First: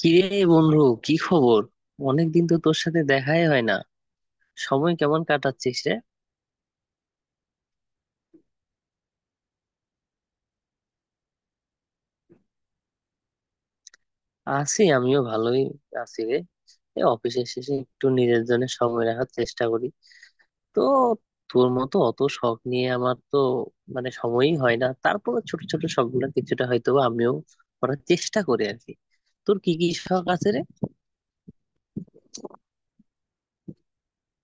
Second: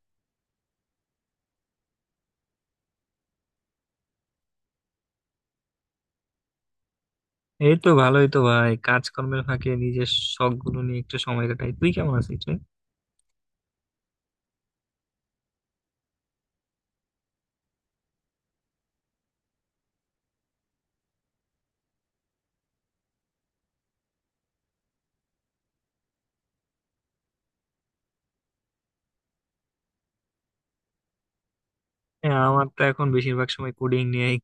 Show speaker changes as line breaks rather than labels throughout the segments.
কিরে বন্ধু, কি খবর? অনেকদিন তো তোর সাথে দেখাই হয় না। সময় কেমন কাটাচ্ছিস রে?
এই তো ভালোই তো ভাই, কাজকর্মের ফাঁকে নিজের শখ গুলো নিয়ে একটু সময় কাটাই। তুই কেমন আছিস রে?
আছি, আমিও ভালোই আছি রে। এই অফিসের শেষে একটু নিজের জন্য সময় রাখার চেষ্টা করি। তো তোর মতো অত শখ নিয়ে আমার তো সময়ই হয় না। তারপরে ছোট ছোট শখ গুলো কিছুটা হয়তো বা আমিও করার চেষ্টা করি আর কি। তোর কি কি শখ আছে রে?
হ্যাঁ, আমার তো এখন বেশিরভাগ সময় কোডিং নিয়েই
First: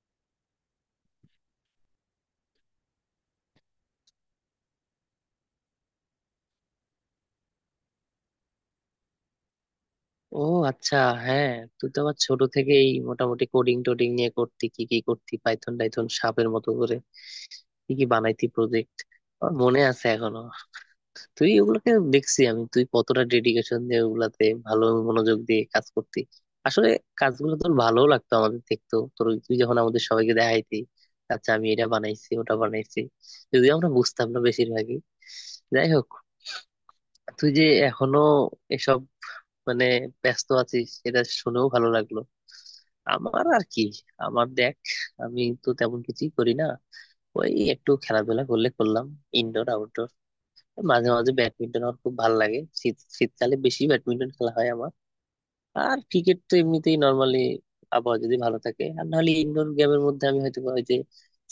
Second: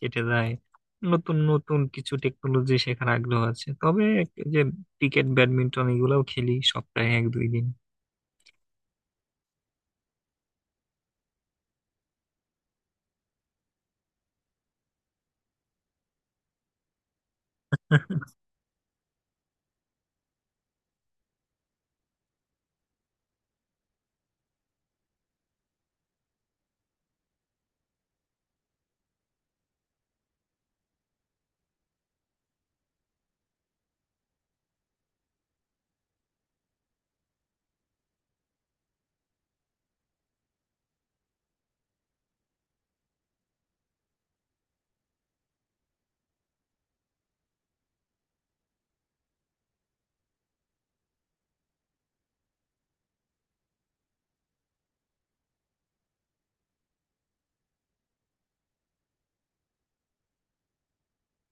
কেটে যায়। নতুন নতুন কিছু টেকনোলজি শেখার আগ্রহ আছে, তবে এই যে ক্রিকেট, ব্যাডমিন্টন এগুলাও খেলি সপ্তাহে এক দুই দিন।
ও, আচ্ছা, হ্যাঁ। তুই তো আবার ছোট থেকেই মোটামুটি কোডিং টোডিং নিয়ে করতি। কি কি করতি, পাইথন টাইথন সাপের মতো করে কি কি বানাইতি প্রজেক্ট, আমার মনে আছে এখনো। তুই ওগুলোকে দেখছি আমি, তুই কতটা ডেডিকেশন দিয়ে ওগুলাতে ভালো মনোযোগ দিয়ে কাজ করতি। আসলে কাজগুলো তোর ভালো লাগতো। আমাদের দেখতো তোর ওই- তুই যখন আমাদের সবাইকে দেখাইতি, আচ্ছা আমি এটা বানাইছি ওটা বানাইছি, যদিও আমরা বুঝতাম না বেশিরভাগই। যাই হোক, তুই যে এখনো এসব মানে ব্যস্ত আছিস, এটা শুনেও ভালো লাগলো। আমার আর কি, আমার দেখ, আমি তো তেমন কিছুই করি না। ওই একটু খেলাধুলা করলে করলাম, ইনডোর আউটডোর। মাঝে মাঝে ব্যাডমিন্টন আমার খুব ভালো লাগে। শীত শীতকালে বেশি ব্যাডমিন্টন খেলা হয় আমার। আর ক্রিকেট তো এমনিতেই নর্মালি আবহাওয়া যদি ভালো থাকে। আর নাহলে ইনডোর গেমের মধ্যে আমি হয়তো বা ওই যে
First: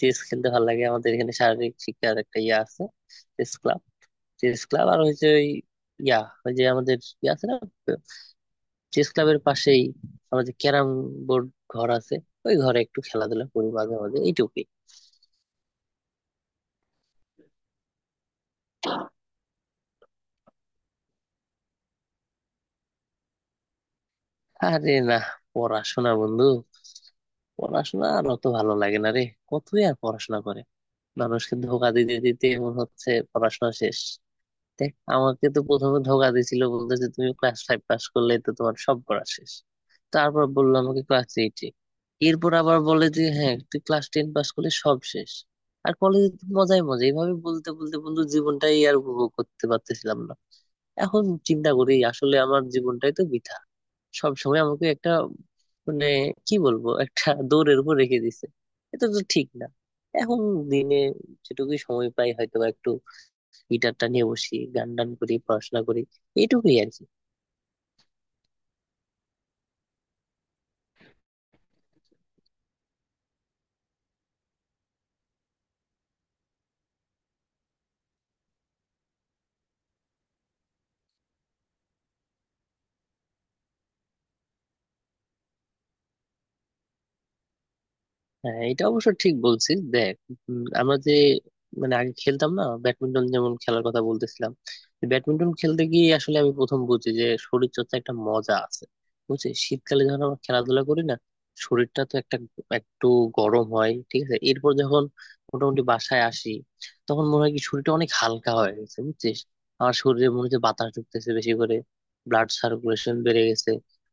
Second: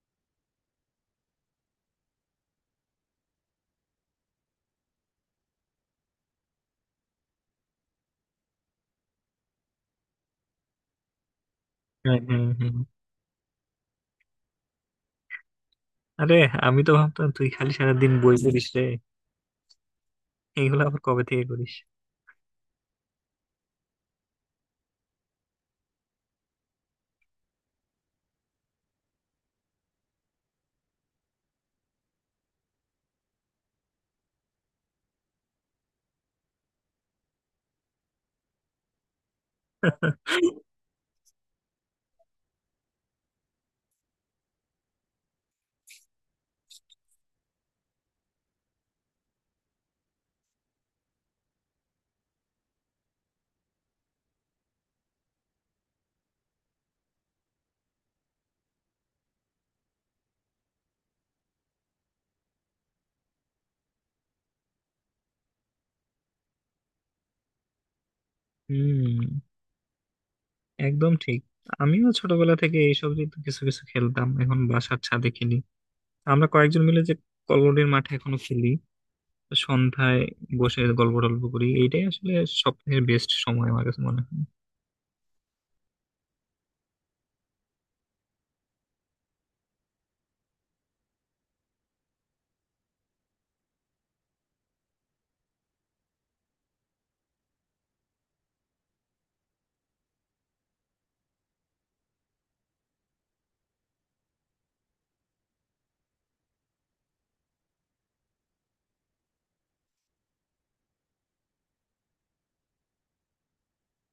চেস খেলতে ভালো লাগে। আমাদের এখানে শারীরিক শিক্ষার একটা ইয়ে আছে, চেস ক্লাব। চেস ক্লাব আর হচ্ছে ওই, ইয়া, ওই যে আমাদের ইয়ে আছে না, চেস ক্লাবের পাশেই আমাদের ক্যারাম বোর্ড ঘর আছে।
হ্যাঁ হ্যাঁ
ওই
হ্যাঁ।
ঘরে একটু খেলাধুলা করি মাঝে মাঝে, এইটুকুই।
আরে, আমি তো ভাবতাম তুই খালি সারাদিন বই পড়িস রে। এগুলো আবার কবে থেকে করিস?
আরে না, পড়াশোনা বন্ধু, পড়াশোনা আর অত ভালো লাগে না রে। কতই আর পড়াশোনা করে, মানুষকে ধোঁকা দিতে দিতে ওর হচ্ছে পড়াশোনা শেষ। দেখ, আমাকে তো প্রথমে ধোকা দিয়েছিল, বলতেছে তুমি ক্লাস ফাইভ পাস করলে তো তোমার সব পড়া শেষ। তারপর বললো আমাকে ক্লাস এইটে। এরপর আবার বলে যে হ্যাঁ, তুই ক্লাস টেন পাস করলে সব শেষ, আর কলেজে তো মজাই মজা। এইভাবে বলতে বলতে বন্ধু জীবনটাই আর উপভোগ করতে পারতেছিলাম না। এখন চিন্তা করি আসলে আমার জীবনটাই তো বৃথা। সব সময় আমাকে একটা মানে কি বলবো, একটা দৌড়ের উপর রেখে দিছে। এটা তো ঠিক না। এখন দিনে যেটুকুই সময় পাই হয়তো বা গিটারটা নিয়ে বসি, গান টান করি, পড়াশোনা করি, এইটুকুই আর কি।
হুম, একদম ঠিক। আমিও ছোটবেলা থেকে এইসব নিয়ে তো কিছু কিছু খেলতাম, এখন বাসার ছাদে খেলি। আমরা কয়েকজন মিলে যে কল্লোলের মাঠে এখনো খেলি সন্ধ্যায়, বসে গল্প টল্প করি, এইটাই আসলে সবথেকে বেস্ট সময় আমার কাছে মনে হয়।
হ্যাঁ, এটা অবশ্য ঠিক বলছিস। দেখ, আমরা যে আগে খেলতাম না, ব্যাডমিন্টন যেমন খেলার কথা বলতেছিলাম। ব্যাডমিন্টন খেলতে গিয়ে আসলে আমি প্রথম বুঝি যে শরীর চর্চা একটা মজা আছে। বুঝছিস, শীতকালে যখন আমরা খেলাধুলা করি না, শরীরটা তো একটা একটু গরম হয়, ঠিক আছে। এরপর যখন মোটামুটি বাসায় আসি, তখন মনে হয় কি শরীরটা অনেক হালকা হয়ে গেছে। বুঝছিস, আমার শরীরে মনে হচ্ছে বাতাস ঢুকতেছে বেশি করে, ব্লাড সার্কুলেশন বেড়ে গেছে,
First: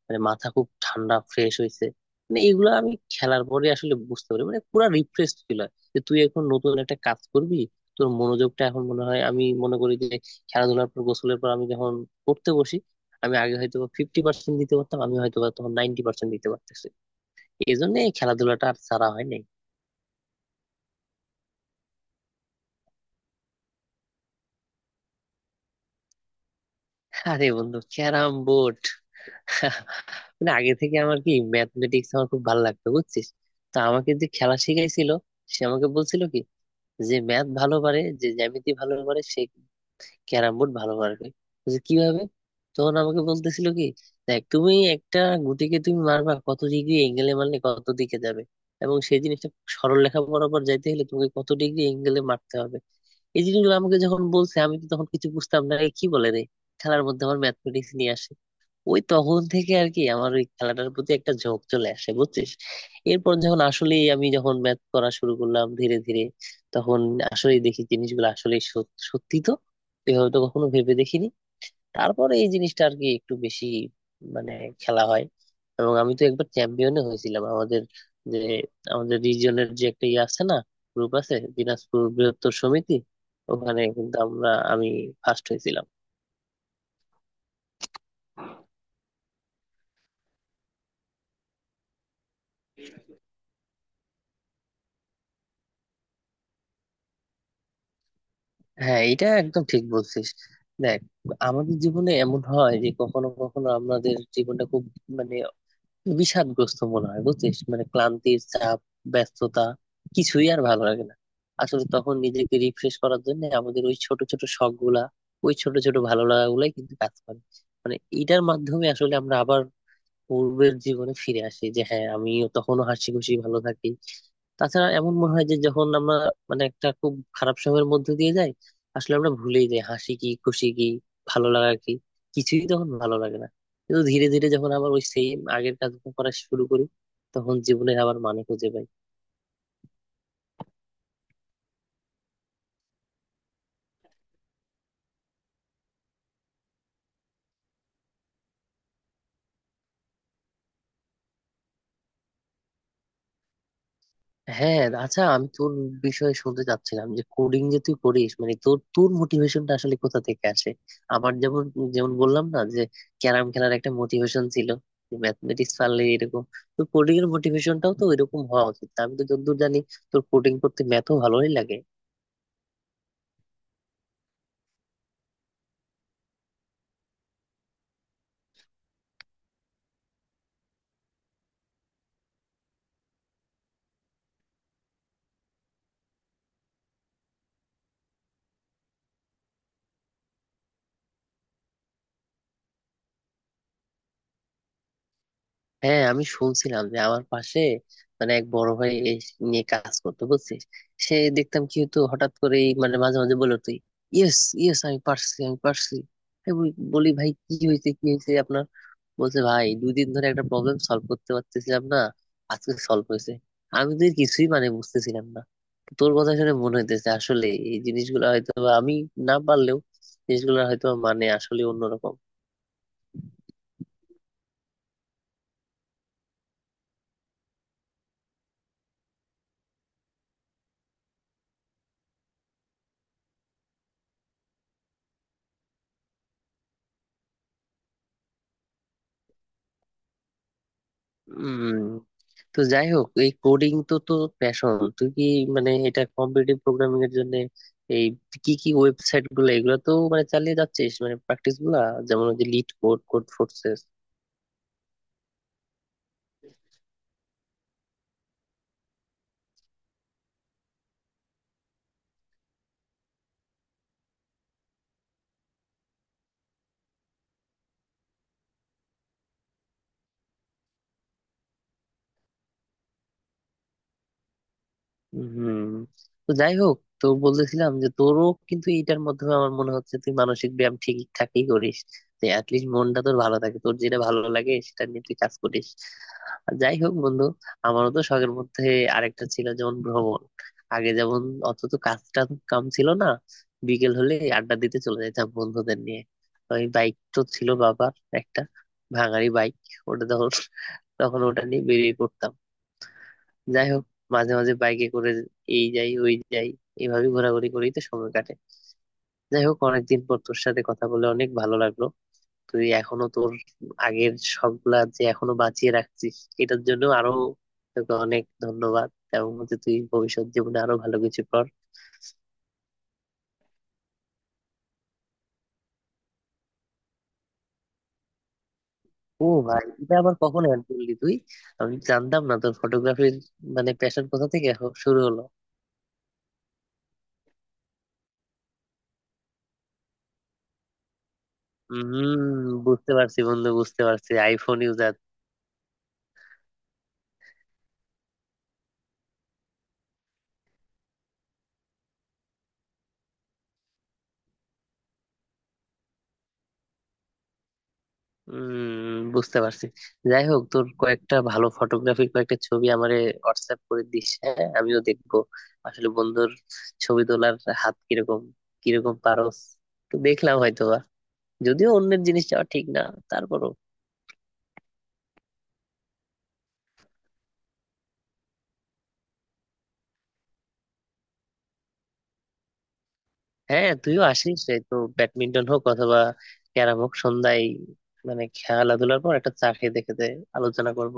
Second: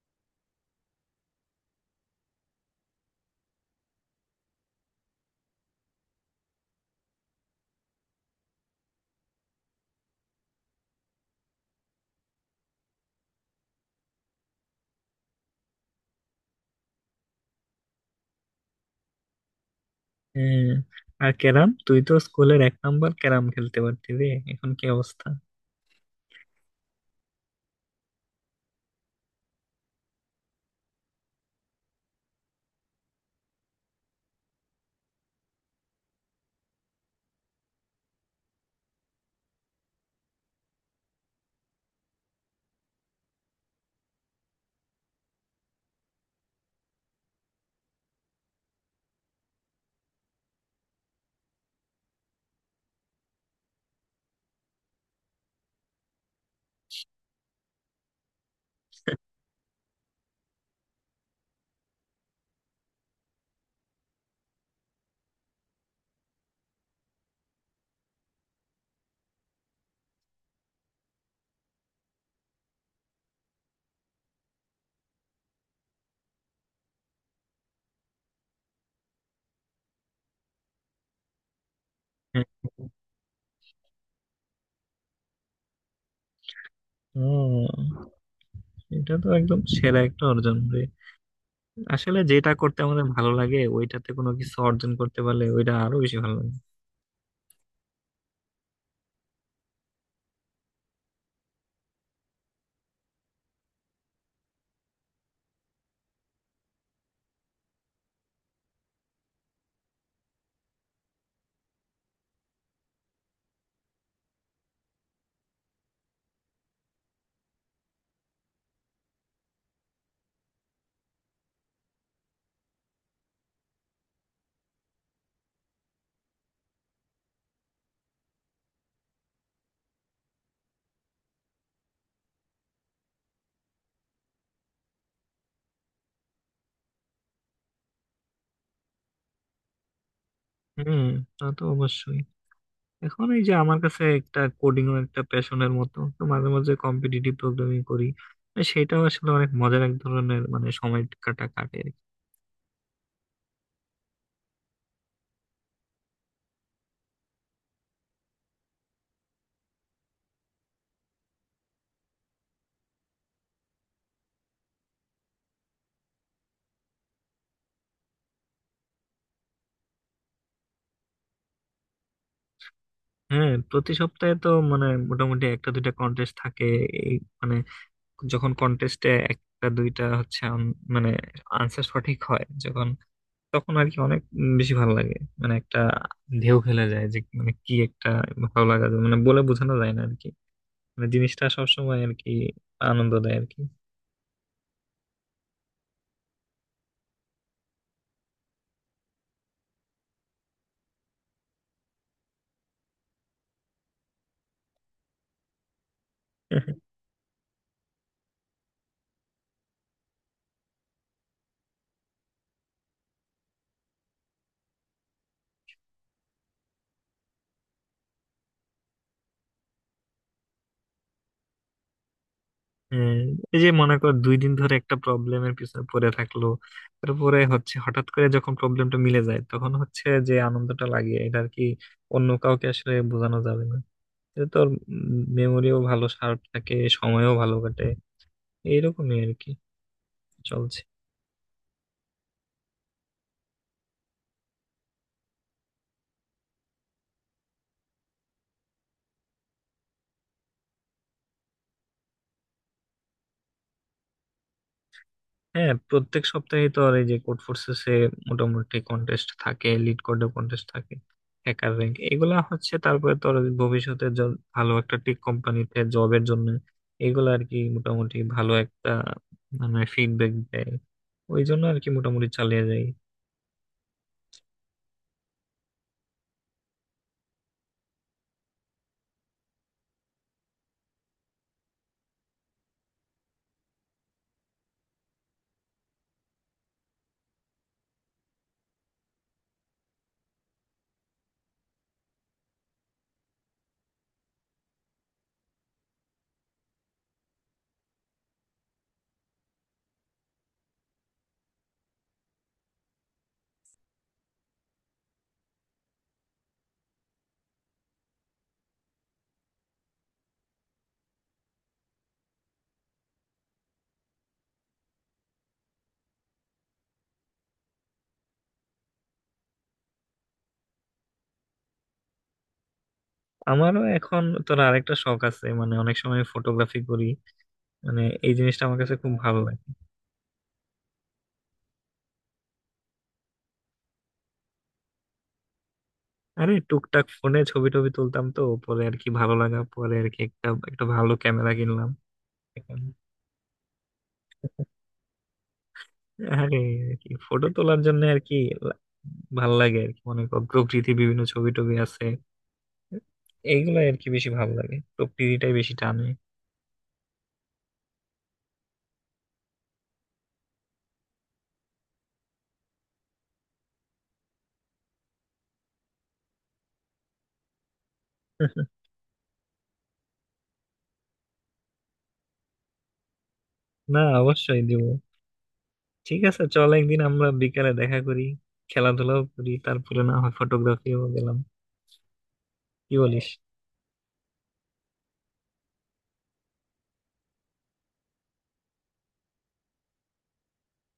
মাথা খুব ঠান্ডা ফ্রেশ হয়েছে। মানে এগুলো আমি খেলার পরে আসলে বুঝতে পারি, মানে পুরা রিফ্রেশ ফিল হয় যে তুই এখন নতুন একটা কাজ করবি। তোর মনোযোগটা এখন মনে হয়, আমি মনে করি যে খেলাধুলার পর, গোসলের পর আমি যখন পড়তে বসি, আমি আগে হয়তো 50% দিতে পারতাম, আমি হয়তো বা তখন 90% দিতে পারতেছি। এই জন্য এই খেলাধুলাটা আর ছাড়া হয় নাই।
হ্যাঁ, আর ক্যারাম তুই তো স্কুলের এক নাম্বার ক্যারাম খেলতে পারতি রে। এখন কি অবস্থা?
আরে বন্ধু, ক্যারাম বোর্ড আগে থেকে আমার কি ম্যাথমেটিক্স আমার খুব ভালো লাগতো, বুঝছিস। তো আমাকে যে খেলা শিখাইছিল, সে আমাকে বলছিল কি, যে ম্যাথ ভালো পারে, যে জ্যামিতি ভালো পারে, সে ক্যারাম বোর্ড ভালো পারবে। বলছে, কিভাবে? তখন আমাকে বলতেছিল কি, দেখ তুমি একটা গুটিকে তুমি মারবা, কত ডিগ্রি এঙ্গেলে মারলে কত দিকে যাবে, এবং সেই জিনিসটা সরল রেখা বরাবর যাইতে হলে তোমাকে কত ডিগ্রি এঙ্গেলে মারতে হবে। এই জিনিসগুলো আমাকে যখন বলছে, আমি তো তখন কিছু বুঝতাম না, এ কি বলে রে, খেলার মধ্যে আমার ম্যাথমেটিক্স নিয়ে আসে। ওই তখন থেকে আর কি আমার ওই খেলাটার প্রতি একটা ঝোঁক চলে আসে, বুঝছিস। এরপর যখন আসলে আমি যখন ম্যাথ করা শুরু করলাম ধীরে ধীরে, তখন আসলে দেখি জিনিসগুলো আসলে সত্যি তো, এভাবে তো কখনো ভেবে দেখিনি। তারপরে এই জিনিসটা আর কি একটু বেশি মানে খেলা হয়। এবং আমি তো একবার চ্যাম্পিয়নও হয়েছিলাম আমাদের, যে আমাদের রিজিয়নের যে একটা ইয়ে আছে না, গ্রুপ আছে, দিনাজপুর বৃহত্তর
হ্যাঁ।
সমিতি। ওখানে কিন্তু আমি ফার্স্ট হয়েছিলাম।
ও, এটা তো একদম সেরা একটা অর্জন রে। আসলে যেটা করতে আমাদের ভালো লাগে ওইটাতে কোনো কিছু অর্জন করতে পারলে ওইটা আরো বেশি ভালো লাগে।
হ্যাঁ, এটা একদম ঠিক বলছিস। দেখ, আমাদের জীবনে এমন হয় যে কখনো কখনো আমাদের জীবনটা খুব মানে বিষাদগ্রস্ত মনে হয়, বুঝছিস। মানে ক্লান্তির চাপ, ব্যস্ততা, কিছুই আর ভালো লাগে না। আসলে তখন নিজেকে রিফ্রেশ করার জন্য আমাদের ওই ছোট ছোট শখ গুলা, ওই ছোট ছোট ভালো লাগা গুলাই কিন্তু কাজ করে। মানে এটার মাধ্যমে আসলে আমরা আবার পূর্বের জীবনে ফিরে আসি যে হ্যাঁ, আমিও তখনও হাসি খুশি ভালো থাকি। তাছাড়া এমন মনে হয় যে যখন আমরা একটা খুব খারাপ সময়ের মধ্যে দিয়ে যাই, আসলে আমরা ভুলেই যাই হাসি কি, খুশি কি, ভালো লাগা কি, কিছুই তখন ভালো লাগে না। কিন্তু ধীরে ধীরে যখন আবার ওই সেম আগের কাজ করা শুরু করি, তখন জীবনের আবার মানে খুঁজে পাই।
হুম, তা তো অবশ্যই। এখন এই যে আমার কাছে একটা কোডিং ও একটা প্যাশনের মতো, তো মাঝে মাঝে কম্পিটিটিভ প্রোগ্রামিং করি, আর সেটাও আসলে অনেক মজার এক ধরনের সময় কাটা কাটে আর কি।
হ্যাঁ, আচ্ছা, আমি তোর বিষয়ে শুনতে চাচ্ছিলাম যে কোডিং যে তুই করিস, মানে তোর তোর মোটিভেশনটা আসলে কোথা থেকে আসে। আমার যেমন, যেমন বললাম না যে ক্যারাম খেলার একটা মোটিভেশন ছিল, ম্যাথমেটিক্স পারলে এরকম। তো কোডিং এর মোটিভেশনটাও তো এরকম হওয়া উচিত, আমি তো যতদূর জানি তোর কোডিং করতে ম্যাথও ভালোই লাগে।
হ্যাঁ, প্রতি সপ্তাহে তো মোটামুটি একটা দুইটা কন্টেস্ট থাকে। এই মানে যখন কন্টেস্টে একটা দুইটা হচ্ছে, আম- মানে আনসার সঠিক হয় যখন, তখন আর কি অনেক বেশি ভালো লাগে। মানে একটা ঢেউ খেলে যায়, যে মানে কি একটা ভালো লাগা যায়, মানে বলে বোঝানো যায় না আর কি। মানে জিনিসটা সবসময় আর কি আনন্দ দেয় আর কি।
হ্যাঁ, আমি শুনছিলাম যে আমার পাশে এক বড় ভাই এই নিয়ে কাজ করতে, বুঝছিস। সে দেখতাম কি হতো হঠাৎ করে, মানে মাঝে মাঝে বলে তুই, ইয়েস ইয়েস, আমি পারছি আমি পারছি। আমি বলি বলি, ভাই কি হয়েছে, কি হয়েছে আপনার? বলছে ভাই, দুই দিন ধরে একটা প্রবলেম সলভ করতে পারতেছিলাম না, আজকে সলভ হয়েছে। আমি তো এর কিছুই বুঝতেছিলাম না। তোর কথা শুনে মনে হইতেছে আসলে এই জিনিসগুলো হয়তো বা আমি না পারলেও জিনিসগুলো হয়তো আসলে অন্যরকম।
হ্যাঁ, এই যে মনে কর দুই দিন ধরে একটা প্রবলেমের পিছনে পড়ে থাকলো, তারপরে হচ্ছে হঠাৎ করে যখন প্রবলেমটা মিলে যায়, তখন হচ্ছে যে আনন্দটা লাগে এটা আর কি অন্য কাউকে আসলে বোঝানো যাবে না। এটা তোর মেমোরিও ভালো শার্প থাকে, সময়ও ভালো কাটে। এইরকমই আর কি চলছে।
উম তো যাই হোক, এই কোডিং তো তো প্যাশন। তুই কি এটা কম্পিটিটিভ প্রোগ্রামিং এর জন্য এই কি কি ওয়েবসাইট গুলো, এগুলো তো মানে চালিয়ে যাচ্ছিস, মানে প্র্যাকটিস গুলা, যেমন ওই যে লিড কোড কোড।
হ্যাঁ, প্রত্যেক সপ্তাহে তো আর এই যে কোড ফোর্সেসে মোটামুটি কন্টেস্ট থাকে, লিড কোডের কন্টেস্ট থাকে, হ্যাকার র্যাঙ্ক এগুলা হচ্ছে। তারপরে তো আর ভবিষ্যতে ভালো একটা টেক কোম্পানিতে জবের জন্য এগুলা আর কি মোটামুটি ভালো একটা ফিডব্যাক দেয়। ওই জন্য আর কি মোটামুটি চালিয়ে যাই।
হুম, তো যাই হোক, তো বলতেছিলাম যে তোরও কিন্তু এটার মাধ্যমে আমার মনে হচ্ছে তুই মানসিক ব্যায়াম ঠিকঠাকই করিস, যে অ্যাটলিস্ট মনটা তোর ভালো থাকে, তোর যেটা ভালো লাগে সেটা নিয়ে তুই কাজ করিস। আর যাই হোক বন্ধু, আমারও তো শখের মধ্যে আরেকটা ছিল, যেমন ভ্রমণ। আগে যেমন অত তো কাজ টাজ কাম ছিল না, বিকেল হলে আড্ডা দিতে চলে যেতাম বন্ধুদের নিয়ে। ওই বাইক তো ছিল বাবার, একটা ভাঙাড়ি বাইক, ওটা তখন তখন ওটা নিয়ে বেরিয়ে পড়তাম। যাই হোক, মাঝে মাঝে বাইকে করে এই যাই ওই যাই, এইভাবে ঘোরাঘুরি করেই তো সময় কাটে। যাই হোক, অনেকদিন পর তোর সাথে কথা বলে অনেক ভালো লাগলো। তুই এখনো তোর আগের সবগুলা যে এখনো বাঁচিয়ে রাখছিস, এটার জন্য আরো তোকে অনেক ধন্যবাদ। এবং হচ্ছে তুই ভবিষ্যৎ জীবনে আরো ভালো কিছু কর।
আমারও এখন তোর আরেকটা শখ আছে, অনেক সময় ফটোগ্রাফি করি। মানে এই জিনিসটা আমার কাছে খুব
ও
ভালো
ভাই,
লাগে।
এটা আবার কখন অ্যাড করলি তুই? আমি জানতাম না তোর ফটোগ্রাফির প্যাশন কোথা থেকে শুরু হলো।
আরে, টুকটাক ফোনে ছবি টবি তুলতাম, তো পরে আর কি ভালো লাগা, পরে আর কি একটা একটা ভালো ক্যামেরা কিনলাম।
হম, বুঝতে পারছি বন্ধু, বুঝতে পারছি, আইফোন ইউজার।
আরে কি, ফটো তোলার জন্য আর কি লা- ভাল লাগে আর কি। মনে কর প্রকৃতির বিভিন্ন ছবি টবি আছে, এইগুলো আর কি বেশি ভালো লাগে, প্রকৃতিটাই বেশি টানে।
উম, বুঝতে পারছি। যাই হোক, তোর কয়েকটা ভালো ফটোগ্রাফির কয়েকটা ছবি আমারে হোয়াটসঅ্যাপ করে দিস, হ্যাঁ আমিও দেখবো, আসলে বন্ধুর ছবি তোলার হাত কিরকম, কিরকম পারস তো দেখলাম হয়তো বা। যদিও অন্যের জিনিস যাওয়া ঠিক না, তারপরও।
না, অবশ্যই দিব। ঠিক আছে, চল একদিন আমরা বিকালে দেখা করি, খেলাধুলাও করি, তারপরে না হয় ফটোগ্রাফিও গেলাম। কি বলিস?
হ্যাঁ, তুইও আসিস। এই তো ব্যাডমিন্টন হোক অথবা ক্যারাম হোক, সন্ধ্যায় মানে খেলাধুলার পর একটা চা খেয়ে দেখে দে, আলোচনা করব।